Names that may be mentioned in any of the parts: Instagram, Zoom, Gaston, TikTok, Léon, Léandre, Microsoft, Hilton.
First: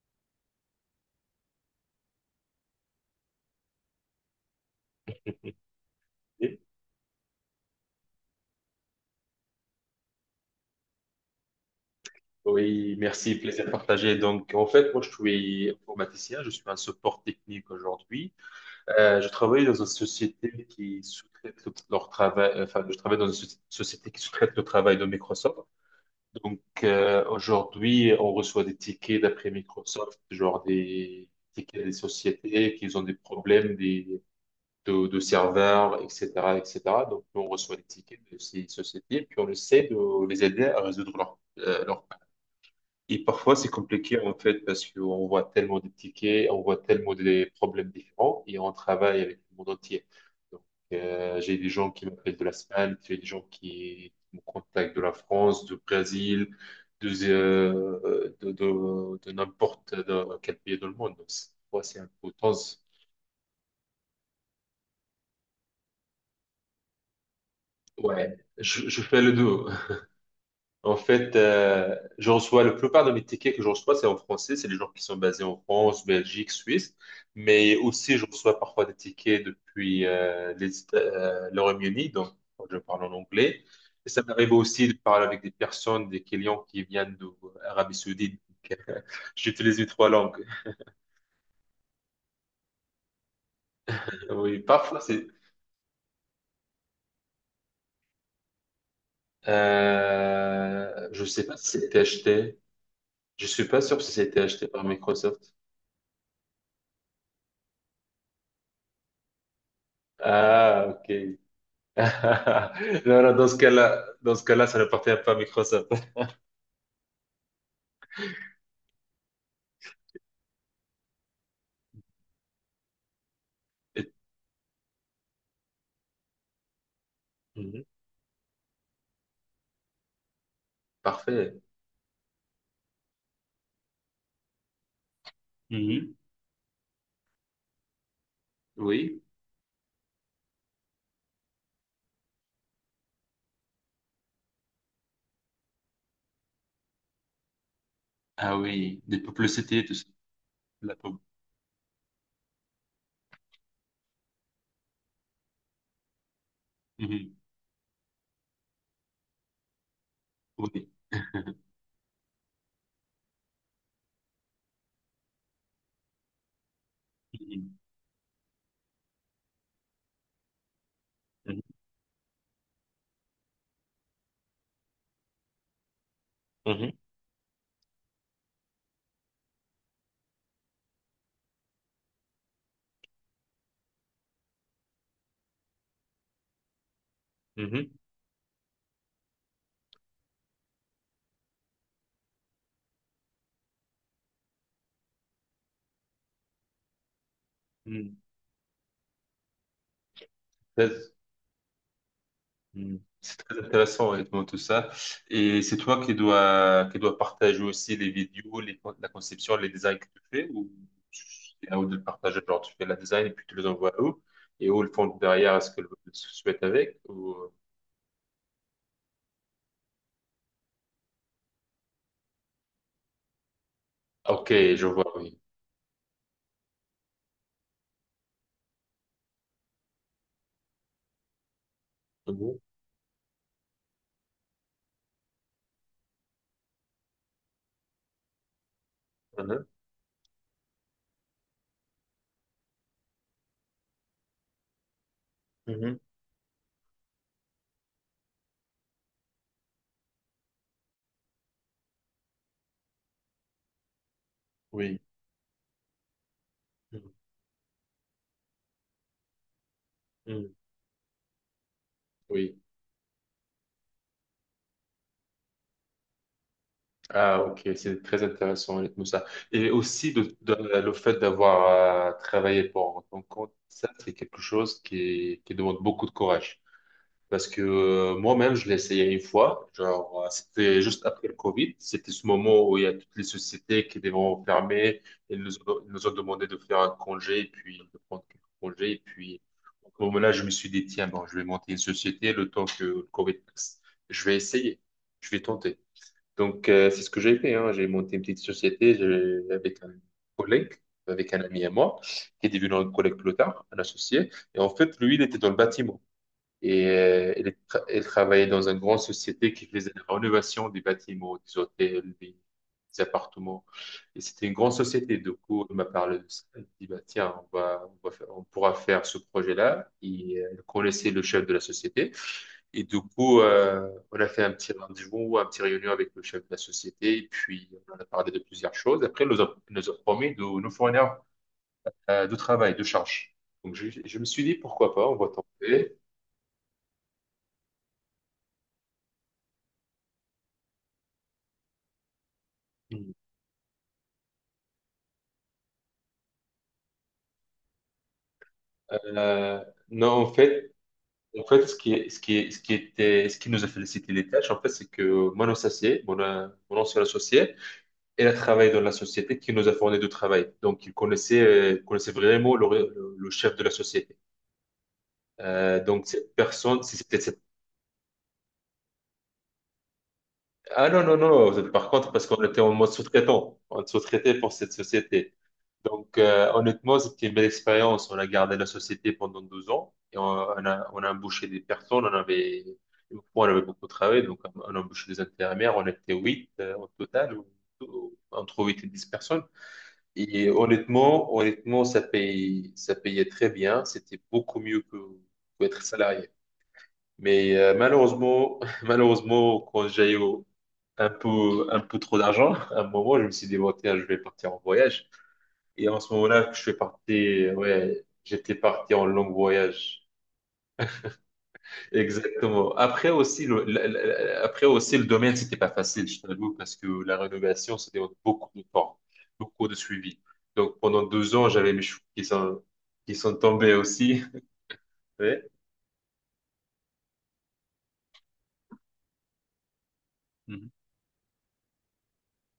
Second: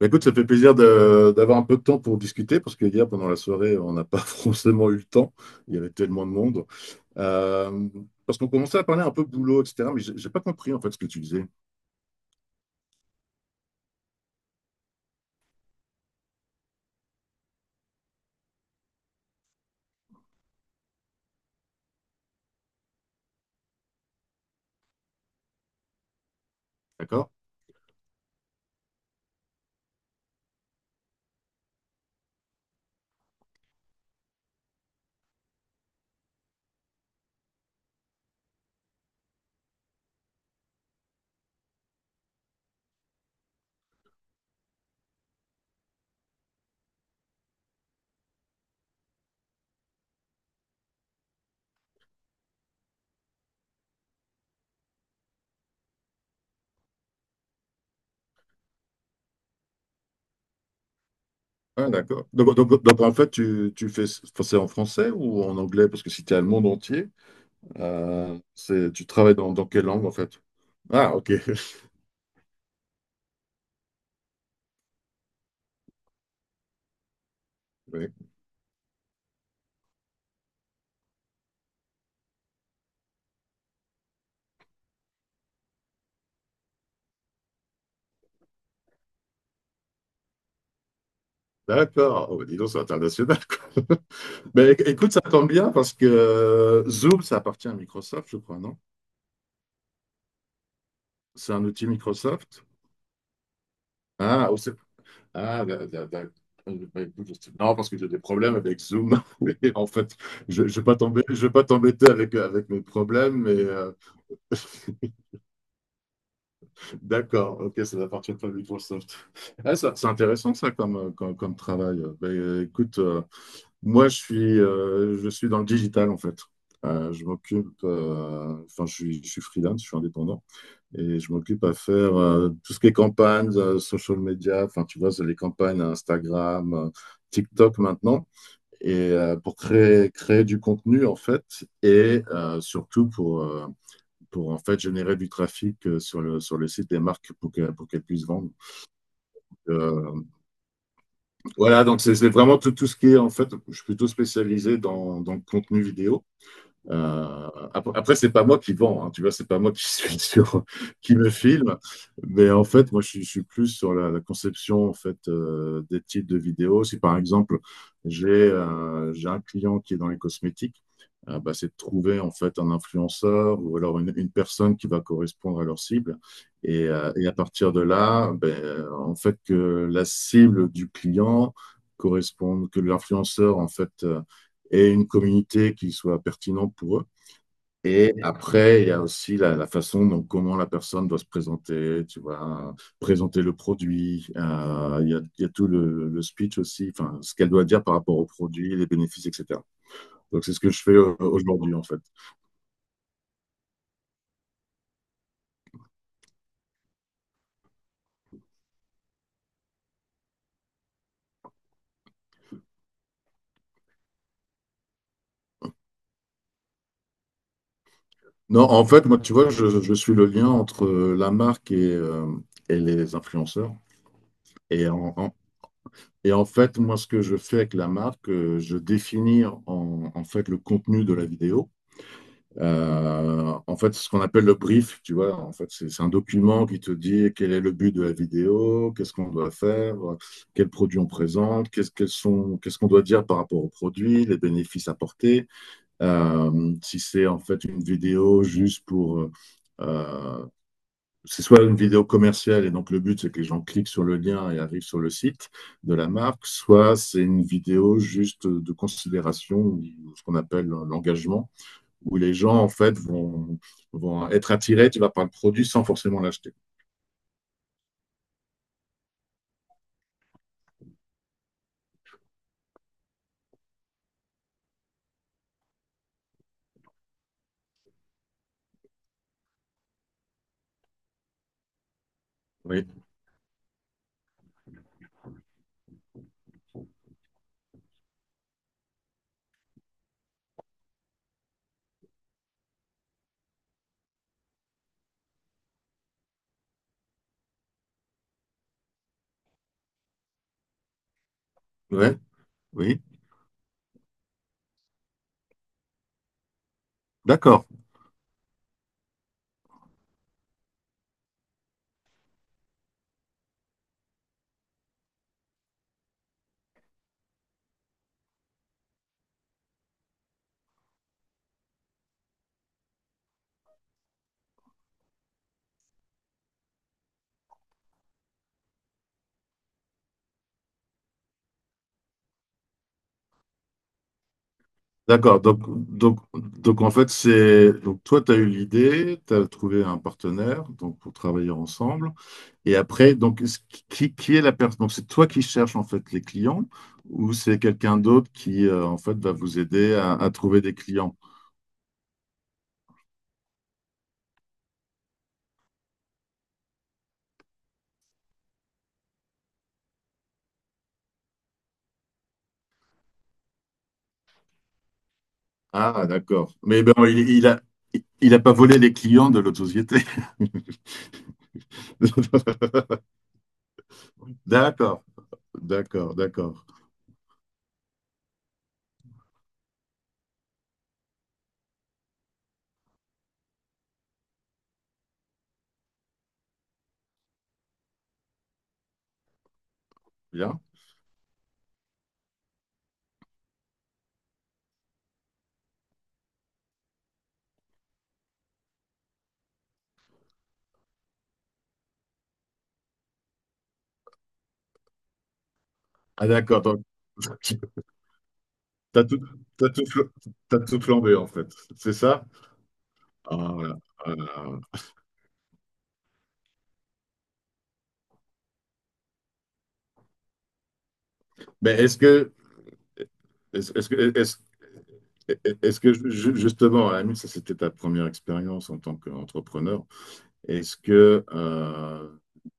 Bah, écoute, ça fait plaisir d'avoir un peu de temps pour discuter, parce que hier, pendant la soirée, on n'a pas forcément eu le temps. Il y avait tellement de monde. Euh, parce qu'on commençait à parler un peu boulot, etc. Mais j'ai pas compris, en fait, ce que tu disais. Oui, merci, plaisir partagé. Donc, en fait, moi, je suis informaticien, je suis un support technique aujourd'hui. Je travaille dans une société qui sous-traite leur travail, enfin, je travaille dans une société qui sous-traite le travail de Microsoft. Donc, D'accord? aujourd'hui, on reçoit des tickets d'après Microsoft, genre des tickets des sociétés qui ont des problèmes, de serveurs, etc. Donc, nous, on reçoit les tickets de ces sociétés, puis on essaie de les aider à résoudre leur. Et parfois, c'est compliqué, en fait, parce qu'on voit tellement de tickets, on voit tellement des problèmes différents, et on travaille avec le monde entier. Donc, j'ai des gens qui m'appellent de l'Espagne, j'ai des gens qui me contactent de la France, du Brésil, de n'importe dans quel pays dans le monde. Donc, c'est ouais, Ah, c'est un d'accord. peu tense. Donc, en fait, tu fais, enfin, c'est en français ou en anglais? Parce que si tu es à le monde entier, Ouais, je, c'est, je tu fais le travailles deux. dans quelle langue, en fait? En Ah, ok. fait, je reçois la plupart de mes tickets que je reçois, c'est en français. C'est les gens qui sont basés en France, Belgique, Suisse. Mais Oui. aussi, je reçois parfois des tickets depuis le Royaume-Uni, donc je parle en anglais. Et ça m'arrive aussi de parler avec des personnes, des clients qui viennent d'Arabie Saoudite. Donc, j'utilise les trois langues. D'accord. Oh, bah, dis donc, c'est international, quoi. Oui, Mais parfois, écoute, ça c'est. tombe bien, parce que Zoom, ça appartient à Microsoft, je crois, non? Je sais C'est pas un si outil c'était acheté. Microsoft? Je suis pas sûr si c'était Ah, au- acheté par Microsoft. ah d'a- d'a- d'a- bah, écoute, je sais- Non, parce que j'ai des problèmes avec Zoom. Et en fait, je ne vais Ah, pas ok. tomber, je vais pas t'embêter avec mes Non, non, problèmes, dans mais ce cas-là, dans ce cas-là, ça n'appartient pas à Microsoft. d'accord, ok, ça n'appartient pas à Microsoft. Ah, c'est intéressant, ça, comme travail. Ben, écoute, moi, Et- je suis dans le digital, en fait. Je m'occupe, Mhm. Enfin, je suis freelance, je suis indépendant. Et je Parfait. m'occupe à faire tout ce qui est campagne, social media, enfin, tu vois, c'est les campagnes Mhm. Instagram, TikTok maintenant, et Oui. Pour créer du contenu, en fait, et pour, en fait, générer du trafic sur le site des marques pour qu'elles puissent vendre. Ah oui, des publicités, tout ça. Euh, La pub. voilà, donc c'est vraiment tout, tout ce qui est, en fait, je suis plutôt spécialisé dans le contenu vidéo. Mhm. Euh, après, c'est pas moi qui vends, hein, tu vois, c'est pas moi qui suis sur, Oui. qui me filme, mais en fait, moi, je suis plus sur la, la conception en fait des types de vidéos. Si par exemple, Mhm. J'ai un client qui est dans les cosmétiques, bah, c'est de trouver en fait un influenceur ou alors une personne qui va correspondre à leur cible. Mhm. Et à partir de là, ben, en fait, que la cible du client corresponde, que l'influenceur en fait ait une communauté qui soit pertinente pour eux. Mhm. Et après, il y a aussi la façon dont comment la personne doit se présenter, tu vois, présenter le produit. Il y a tout le speech aussi, enfin, ce qu'elle doit dire par rapport Mhm. au produit, les bénéfices, etc. Donc, c'est ce que je fais Très- aujourd'hui, en fait. mhm. C'est très intéressant, honnêtement, tout ça. Et c'est toi qui dois partager aussi les vidéos, la conception, les designs que tu fais, ou c'est à eux de le partager, genre tu fais la design et puis tu les envoies à eux, et eux, ils font derrière ce qu'ils souhaitent avec, Non, en fait, moi, tu vois, je suis le lien entre la marque et les influenceurs. ok, je Et en, vois, en- oui. et en fait, moi, ce que je fais avec la marque, je définis en fait le contenu de la vidéo. Mhm, En fait, ce qu'on appelle le brief, tu vois, en fait, c'est un document qui te dit quel est le but de la vidéo, qu'est-ce qu'on doit mhm, faire, quels produits on présente, qu'est-ce qu'elles sont, qu'est-ce qu'on doit dire par rapport aux produits, les bénéfices apportés. mhm, Si c'est en fait une vidéo juste pour, euh, c'est soit une vidéo commerciale et donc le but c'est que les gens cliquent sur le lien et arrivent oui. sur le site de la marque, soit Mhm, c'est une vidéo juste de considération, ou ce qu'on mhm, appelle l'engagement où les gens, oui. en fait, vont être attirés, tu vas par le produit sans forcément l'acheter. Ah, ok, c'est très intéressant, honnêtement, ça. Et aussi, le fait d'avoir travaillé pour ton compte, ça, c'est quelque chose qui demande beaucoup de courage. Parce que moi-même, je l'ai essayé une fois. Genre, c'était juste après le Covid. C'était ce moment où il y Oui, a toutes les sociétés qui devront fermer. Ils nous ont demandé de faire un congé, et puis de prendre quelques congés. Et puis, au moment-là, je me suis dit, tiens, bon, je vais monter une société le temps que le Covid passe. Je vais essayer. Je vais tenter. Donc, c'est ce que j'ai fait. Hein. J'ai monté une petite société avec un collègue, avec un ami à moi, ouais, qui est devenu un oui. collègue plus tard, un associé. Et en fait, lui, il était dans le bâtiment. Et elle, D'accord, elle travaillait dans une grande société qui faisait la rénovation des bâtiments, des hôtels, des appartements. Et c'était une grande société. Du coup, elle m'a parlé de ça. Elle dit, bah, tiens, on pourra faire ce projet-là. Et elle connaissait le chef de la société. Et du coup, on a fait un petit rendez-vous, un petit réunion avec le chef de la société. Et puis, on en a parlé de plusieurs choses. Après, elle nous a promis de nous fournir de travail, de charge. Donc, je me suis dit, pourquoi pas, on va d'accord. Tenter. Donc, en fait, c'est. Donc, toi, tu as eu l'idée, tu as trouvé un partenaire donc, pour travailler ensemble. Et après, donc, qui est la personne? Donc, c'est toi qui cherches, en fait, les clients ou c'est quelqu'un d'autre qui, en fait, va vous Euh, aider non, à en trouver des fait, clients? en fait, ce qui, est- ce qui, est- ce qui était, ce qui nous a félicité les tâches, en fait, c'est que mon associé, mon ancien associé, il a travaillé dans la société qui nous a fourni du travail. Donc, il connaissait vraiment le chef de la société. Donc, Ah, cette d'accord. personne, Mais ben, si c'était cette. Il a pas volé les clients de l'autre société. Ah non, non, non, par contre, parce qu'on était en mode sous-traitant, on sous-traitait pour cette D'accord. société. D'accord, Donc, d'accord. honnêtement, c'était une belle expérience. On a gardé la société pendant 12 ans et on a embauché des personnes. On avait beaucoup travaillé, donc on a embauché des intérimaires. On était 8 au total, entre 8 et 10 personnes. Et Bien. honnêtement, ça payait très bien. C'était beaucoup mieux que être salarié. Mais malheureusement, malheureusement, quand j'ai eu un peu trop d'argent, à un moment, je me suis dit, bon, tiens, je vais partir en voyage. Et en ce Ah moment-là, je d'accord, suis donc parti, ouais, j'étais parti t'as en tout, long t'as tout, voyage. fl- t'as tout flambé en fait, c'est ça? Exactement. Après aussi, Ah, le, voilà. la- la- la- Ah, après aussi, le domaine, c'était pas facile, je t'avoue, parce que la rénovation, ça demande beaucoup de temps, beaucoup de suivi. Donc pendant 2 ans, j'avais mais mes cheveux qui sont, qui sont est-ce tombés est-ce que, aussi. est-ce Ouais. est-ce que justement, à la limite, ça c'était ta première expérience en tant qu'entrepreneur? Mhm. Est-ce que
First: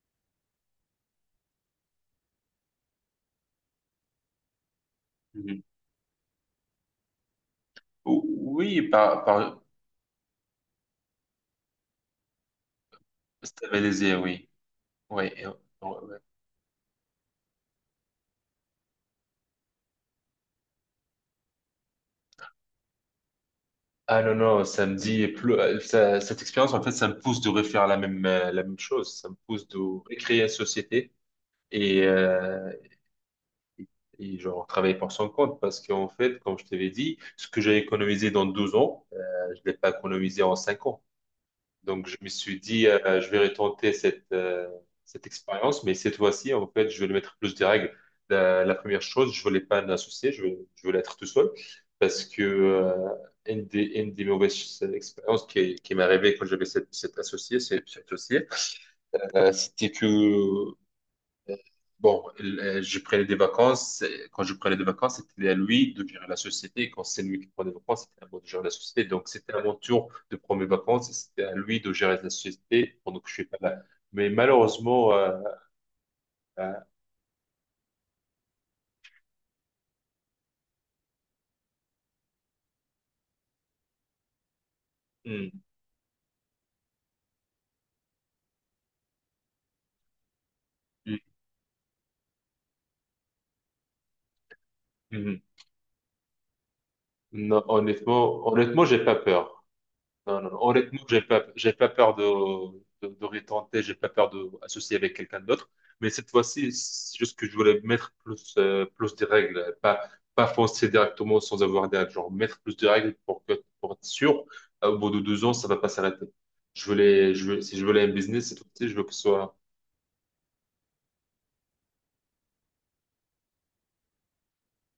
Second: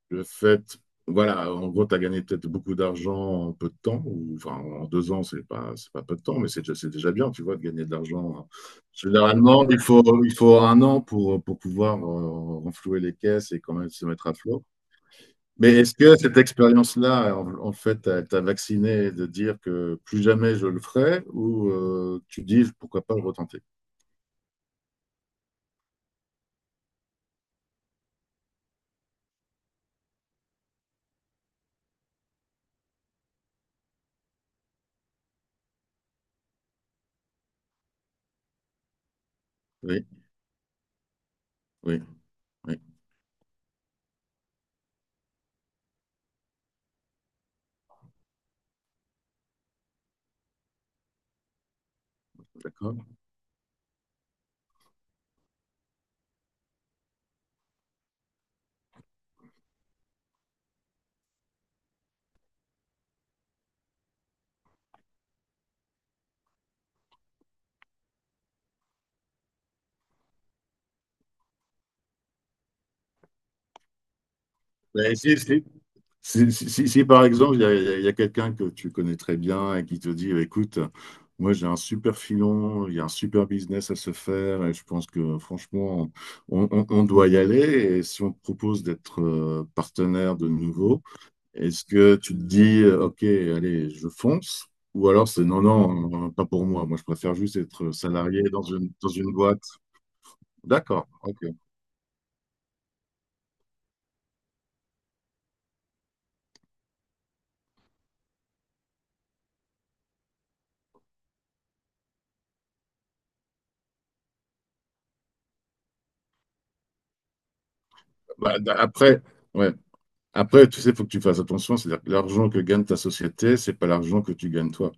le fait, voilà, en gros, tu as gagné peut-être beaucoup d'argent en peu de temps, ou enfin en deux ans, Mhm. C'est pas peu de temps, mais c'est déjà bien, tu vois, de gagner de l'argent. Oui, par Généralement, il faut un an pour pouvoir renflouer les caisses et quand même se stabilisé, mettre à oui. flot. Ouais. et- Mais est-ce que ouais. cette expérience-là, en fait, t'a vacciné de dire que plus jamais je le ferai, ou tu dis pourquoi pas le retenter? Ah non, non, ça me dit, pleu- ça- cette expérience, en fait, ça me pousse de refaire la même chose. Ça me pousse de recréer la société et, euh, et et genre travailler pour son compte parce qu'en fait, comme je t'avais dit, ce que j'ai économisé dans 12 ans, je ne l'ai pas Oui, économisé en 5 ans. oui, Donc, je me suis oui, dit, je vais retenter cette expérience, mais cette fois-ci, en fait, je vais lui mettre plus de règles. La première chose, je voulais pas un associé, je voulais être tout seul parce que d'accord. Une des mauvaises expériences qui m'est arrivée quand j'avais cette associée, c'était que bon, j'ai pris des vacances. Et quand je prenais des vacances, c'était à lui de gérer la société. Et quand c'est lui qui prend des vacances, c'était à moi de gérer la société. Donc, c'était à mon tour de prendre mes vacances. Et c'était à lui de gérer la société pendant que je suis pas là. Mais malheureusement, Mais si, si, euh, Si, par exemple, il y a quelqu'un que tu connais très bien et qui te dit, écoute, moi j'ai un super filon, il y a un super business à se faire et je pense que hum, franchement, on doit y aller. Et si on te propose d'être partenaire de nouveau, est-ce que tu te dis, OK, allez, je fonce? Ou alors hum. c'est non, non, pas pour moi. Moi, je préfère juste Non, être salarié honnêtement, dans honnêtement, j'ai dans pas une boîte. peur. Non, non, non. Honnêtement, D'accord, j'ai pas, OK. j'ai pas peur de, retenter, j'ai pas peur de associer avec quelqu'un d'autre. Mais cette fois-ci, c'est juste que je voulais mettre plus des règles, pas foncer directement sans avoir des règles. Genre, mettre plus de règles pour être sûr, au bout de 2 ans, ça va pas s'arrêter. Je veux, si je voulais un business, cette Bah, d- fois-ci, je veux que ce après, soit ouais. Après, tu sais, il faut que tu fasses attention, c'est-à-dire que l'argent que gagne ta société, c'est pas l'argent que tu gagnes toi.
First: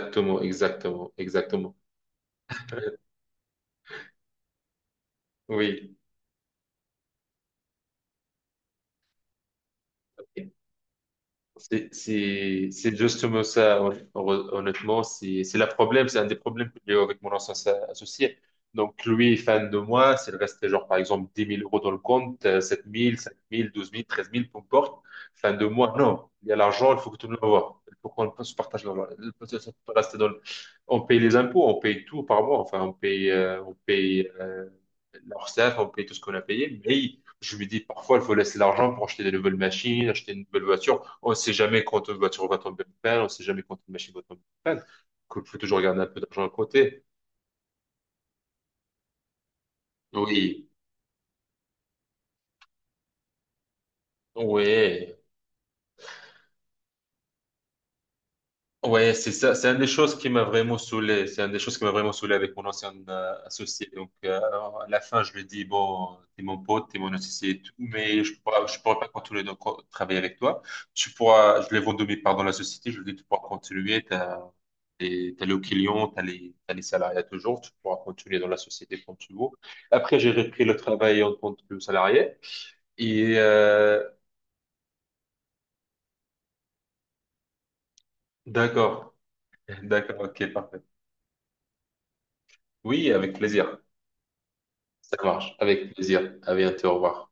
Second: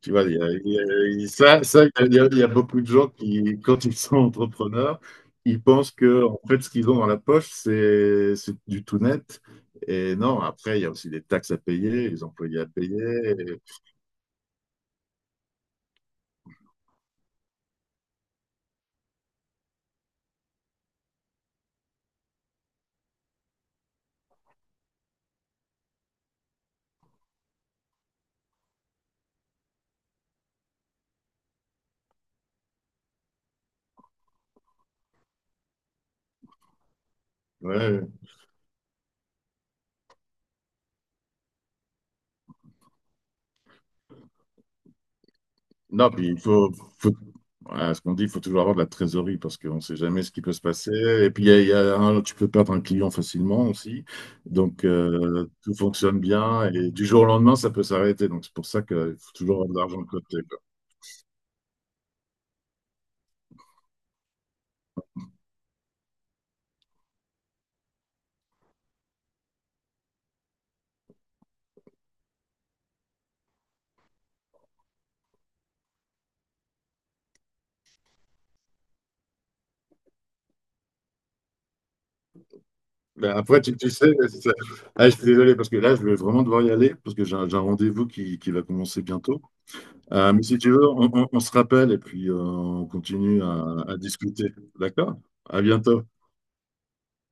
Tu vois, exactement, il y a- ça, exactement. ça, il y a beaucoup de gens qui, quand ils sont entrepreneurs, ils pensent Oui. que, en fait, ce qu'ils ont dans la poche, c'est du tout net. Et non, après, il y a aussi des taxes à C'est payer, les employés à c'est- c'est payer. justement Et- ça, honnêtement. C'est le problème, c'est un des problèmes que j'ai eu avec mon ancien associé. Donc, lui est fan de moi. S'il restait, genre, par exemple, 10 000 euros dans le compte, 7 000, 5 000, 12 000, 13 000, peu importe, fan de moi, non. Il y a l'argent, il faut que tout le monde voit. Il faut qu'on se partage l'argent. Il faut que ça peut rester dans le- On paye les impôts, on paye tout par mois. Enfin, on paye l'Orsaf, on paye tout ce qu'on a payé. Mais je me dis, ouais. parfois, il faut laisser l'argent pour acheter des nouvelles machines, acheter une nouvelle voiture. On sait jamais quand une voiture va tomber en panne, on sait jamais quand une machine va tomber en panne. Il faut toujours garder un Non, peu puis il d'argent à faut, côté. faut- Voilà, ce qu'on dit, il faut toujours avoir de la trésorerie parce qu'on ne sait jamais ce qui peut se Oui, passer. Et puis, il y a tu peux perdre un client facilement aussi. Donc, oui. Tout fonctionne bien et du jour au lendemain, ça peut s'arrêter. Donc, c'est pour ça Ouais, qu'il c'est faut ça. toujours C'est avoir une de des l'argent de choses qui côté. m'a Quoi. vraiment saoulé. C'est une des choses qui m'a vraiment saoulé avec mon ancien associé. Donc, à la fin, je lui ai dit, bon, t'es mon pote, t'es mon associé et tout, mais je pourrais pas continuer de travailler avec toi. Je l'ai vendu mes parts dans la société. Je lui ai dit, tu pourras continuer. T'as le client, t'as les salariés toujours. Tu pourras continuer dans la société quand tu veux. Après, j'ai repris le travail en tant que salarié. Ben, Et, après, tu euh, sais, ah, je suis désolé parce que là, je vais vraiment devoir y aller parce que j'ai un rendez-vous qui va commencer d'accord. bientôt. D'accord. Mais OK, si tu parfait. veux, on se rappelle et puis on Oui, avec continue plaisir. à discuter. D'accord? Ça marche. À Avec bientôt. plaisir. À bientôt. Au revoir.